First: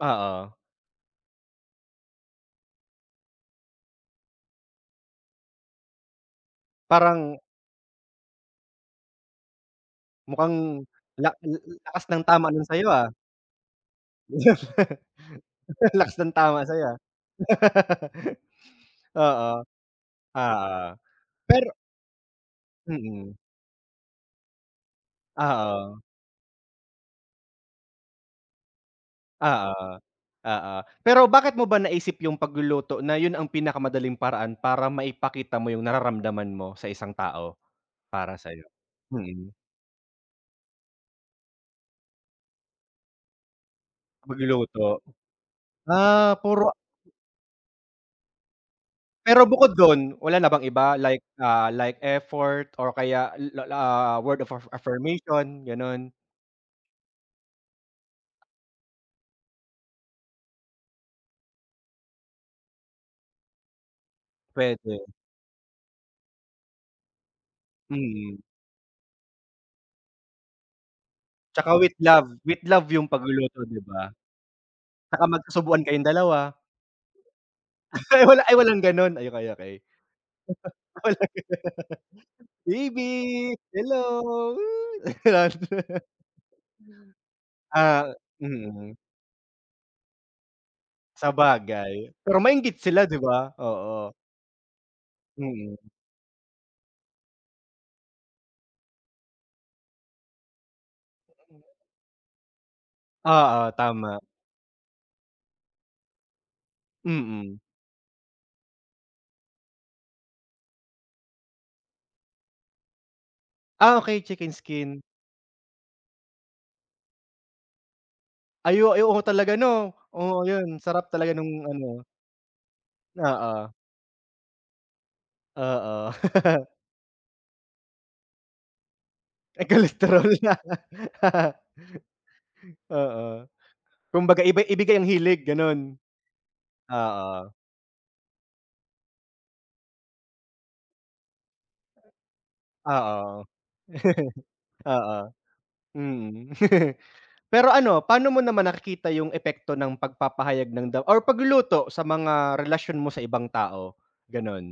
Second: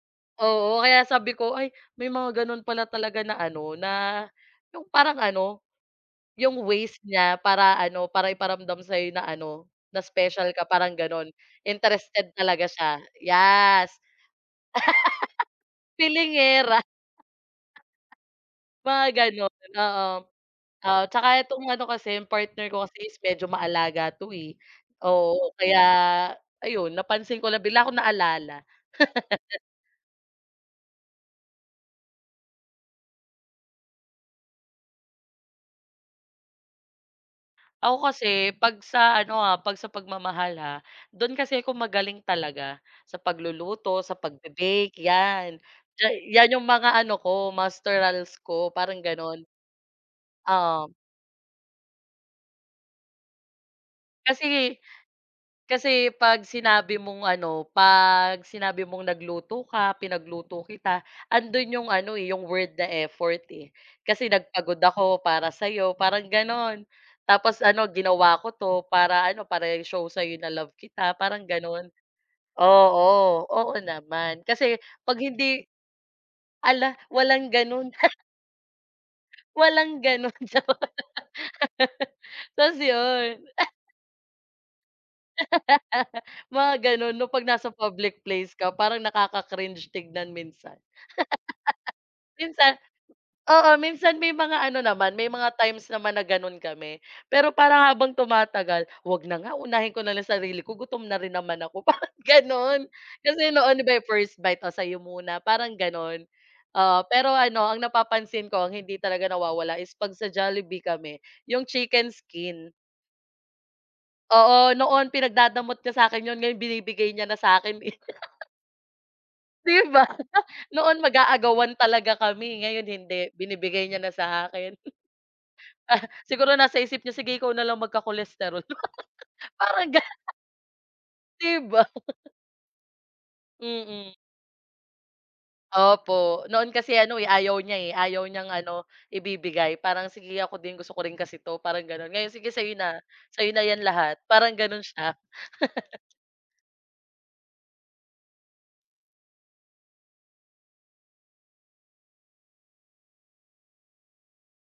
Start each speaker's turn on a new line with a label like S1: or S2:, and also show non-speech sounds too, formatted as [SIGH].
S1: Oo.
S2: Oo, kaya sabi ko, ay may mga gano'n pala talaga na ano, na 'yong parang ano, 'yong ways niya
S1: Parang
S2: para ano, para iparamdam sa'yo na ano, na special
S1: Mukhang
S2: ka parang gano'n.
S1: la l l lakas ng
S2: Interested
S1: tama
S2: talaga
S1: no'n sa'yo,
S2: siya,
S1: ah.
S2: yes! [LAUGHS]
S1: Go jo [CHUCKLES] Ang lakas ng tama
S2: Feelingera.
S1: sa'yo, ah. [LAUGHS]
S2: Mga
S1: Oo.
S2: gano'n, oo.
S1: Oo.
S2: Oo, 'tsaka itong
S1: Pero
S2: ano kasi 'yong partner ko kasi is
S1: Mm.
S2: medyo maalaga 'to, eh. Oo, kaya
S1: Oo.
S2: ayun, napansin ko lang, bigla kong naalala. [CHUCKLES]
S1: Oo, oo. Pero bakit mo ba naisip 'yong pagluluto na 'yon ang pinakamadaling paraan para maipakita mo 'yong nararamdaman mo sa isang tao?
S2: Ako
S1: Para
S2: kasi
S1: sa'yo.
S2: pag sa ano
S1: Mm.
S2: ah pag sa pagmamahal ha dun kasi ako magaling talaga sa pagluluto sa
S1: Pagluluto.
S2: pagbi-bake yan. Diyan
S1: Ah,
S2: yan yung
S1: puro a
S2: mga ano ko Masterals ko parang ganon.
S1: Pero bukod do'n, wala na bang
S2: Oo.
S1: iba, like, ah, like effort or kaya la la ah, word of affir
S2: Kasi
S1: affirmation,
S2: kasi
S1: gano'n?
S2: 'pag sinabi mong ano, 'pag sinabi mong nagluto ka, pinagluto kita, ando'n 'yong ano, eh, 'yong word na effort, eh. Kasi nagpagod
S1: Puwede.
S2: ako para sa'yo, parang gano'n. Tapos ano, ginawa
S1: Mm.
S2: ko 'to para ano, para i-show sa'yo na love kita, parang
S1: 'Tsaka
S2: gano'n.
S1: with love, with love 'yong
S2: Oo,
S1: pagluluto,
S2: oo
S1: 'di ba.
S2: naman. Kasi 'pag
S1: 'Tsaka
S2: hindi
S1: magkasubuan kayong dalawa.
S2: hala, walang gano'n.
S1: [LAUGHS]
S2: [SCOFFS]
S1: Ay wala, ay walang gano'n? Ay okay, okay.
S2: Walang gano'n. Jo [LAUGHS]
S1: [LAUGHS] Walang [LAUGHS]
S2: 'tas
S1: baby,
S2: 'yon, eh
S1: hello, woo, gano'n.
S2: [LAUGHS] Mga gano'n, 'no, pag nasa
S1: [LAUGHS] 'Yan. Ah
S2: public place ka
S1: mm.
S2: parang nakaka-cringe tignan minsan.
S1: Sabagay. Pero
S2: [LAUGHS] Minsan
S1: mainggit sila, 'di ba?
S2: oo,
S1: Oo.
S2: minsan may mga ano naman, may mga
S1: Mm.
S2: times naman na gano'n kami, pero parang habang tumatagal, "Huwag na nga, unahin ko na lang sarili ko gutom na rin naman ako," parang gano'n. Kasi
S1: Oo,
S2: noon, 'di ba, 'yong
S1: tama.
S2: first bite, o sa'yo muna, parang gano'n. Oo, pero
S1: Mm.
S2: ano, ang napapansin ko ang hindi talaga nawawala is pag sa Jollibee kami, 'yong chicken skin.
S1: Ah, okey. Chicken
S2: Oo,
S1: skin.
S2: noon pinagdadamot niya sa'kin 'yon ngayon binibigay niya na sa'kin, eh. [GIGGLES]
S1: Ay o ay oo, talaga, 'no?
S2: 'Di ba? [CHUCKLES]
S1: Oo 'yon,
S2: Noon
S1: sarap talaga no'ng
S2: mag-aagawan
S1: ano
S2: talaga kami, ngayon hindi,
S1: Oo.
S2: binibigay niya na sa akin. [CHUCKLES] Ah,
S1: Oo.
S2: siguro
S1: [CHUCKLES]
S2: nasa isip niya, sige ikaw na lang magka-cholesterol [GIGGLES]
S1: Eh,
S2: parang ga
S1: cholesterol.
S2: [GIGGLES]
S1: [LAUGHS]
S2: 'Di ba? [CHUCKLES]
S1: Oo.
S2: Mm.
S1: Kumbaga iba ibigay ang hilig, gano'n?
S2: Opo. Noon kasi ano, eh,
S1: Oo.
S2: ayaw niya, eh, ayaw niyang ano, ibibigay. Parang sige, ako din gusto ko rin kasi 'to, parang gano'n. Ngayon, sige sa'yo
S1: Oo.
S2: na,
S1: [CHUCKLES]
S2: sa'yo na 'yan lahat, parang gano'n,
S1: Oo.
S2: siya. [CHUCKLES]
S1: Mm. [CHUCKLES] Pero ano, pa'no mo naman nakikita 'yong epekto ng pagpapahayag ng da or pagluluto sa mga relasyon mo sa ibang tao? Gano'n.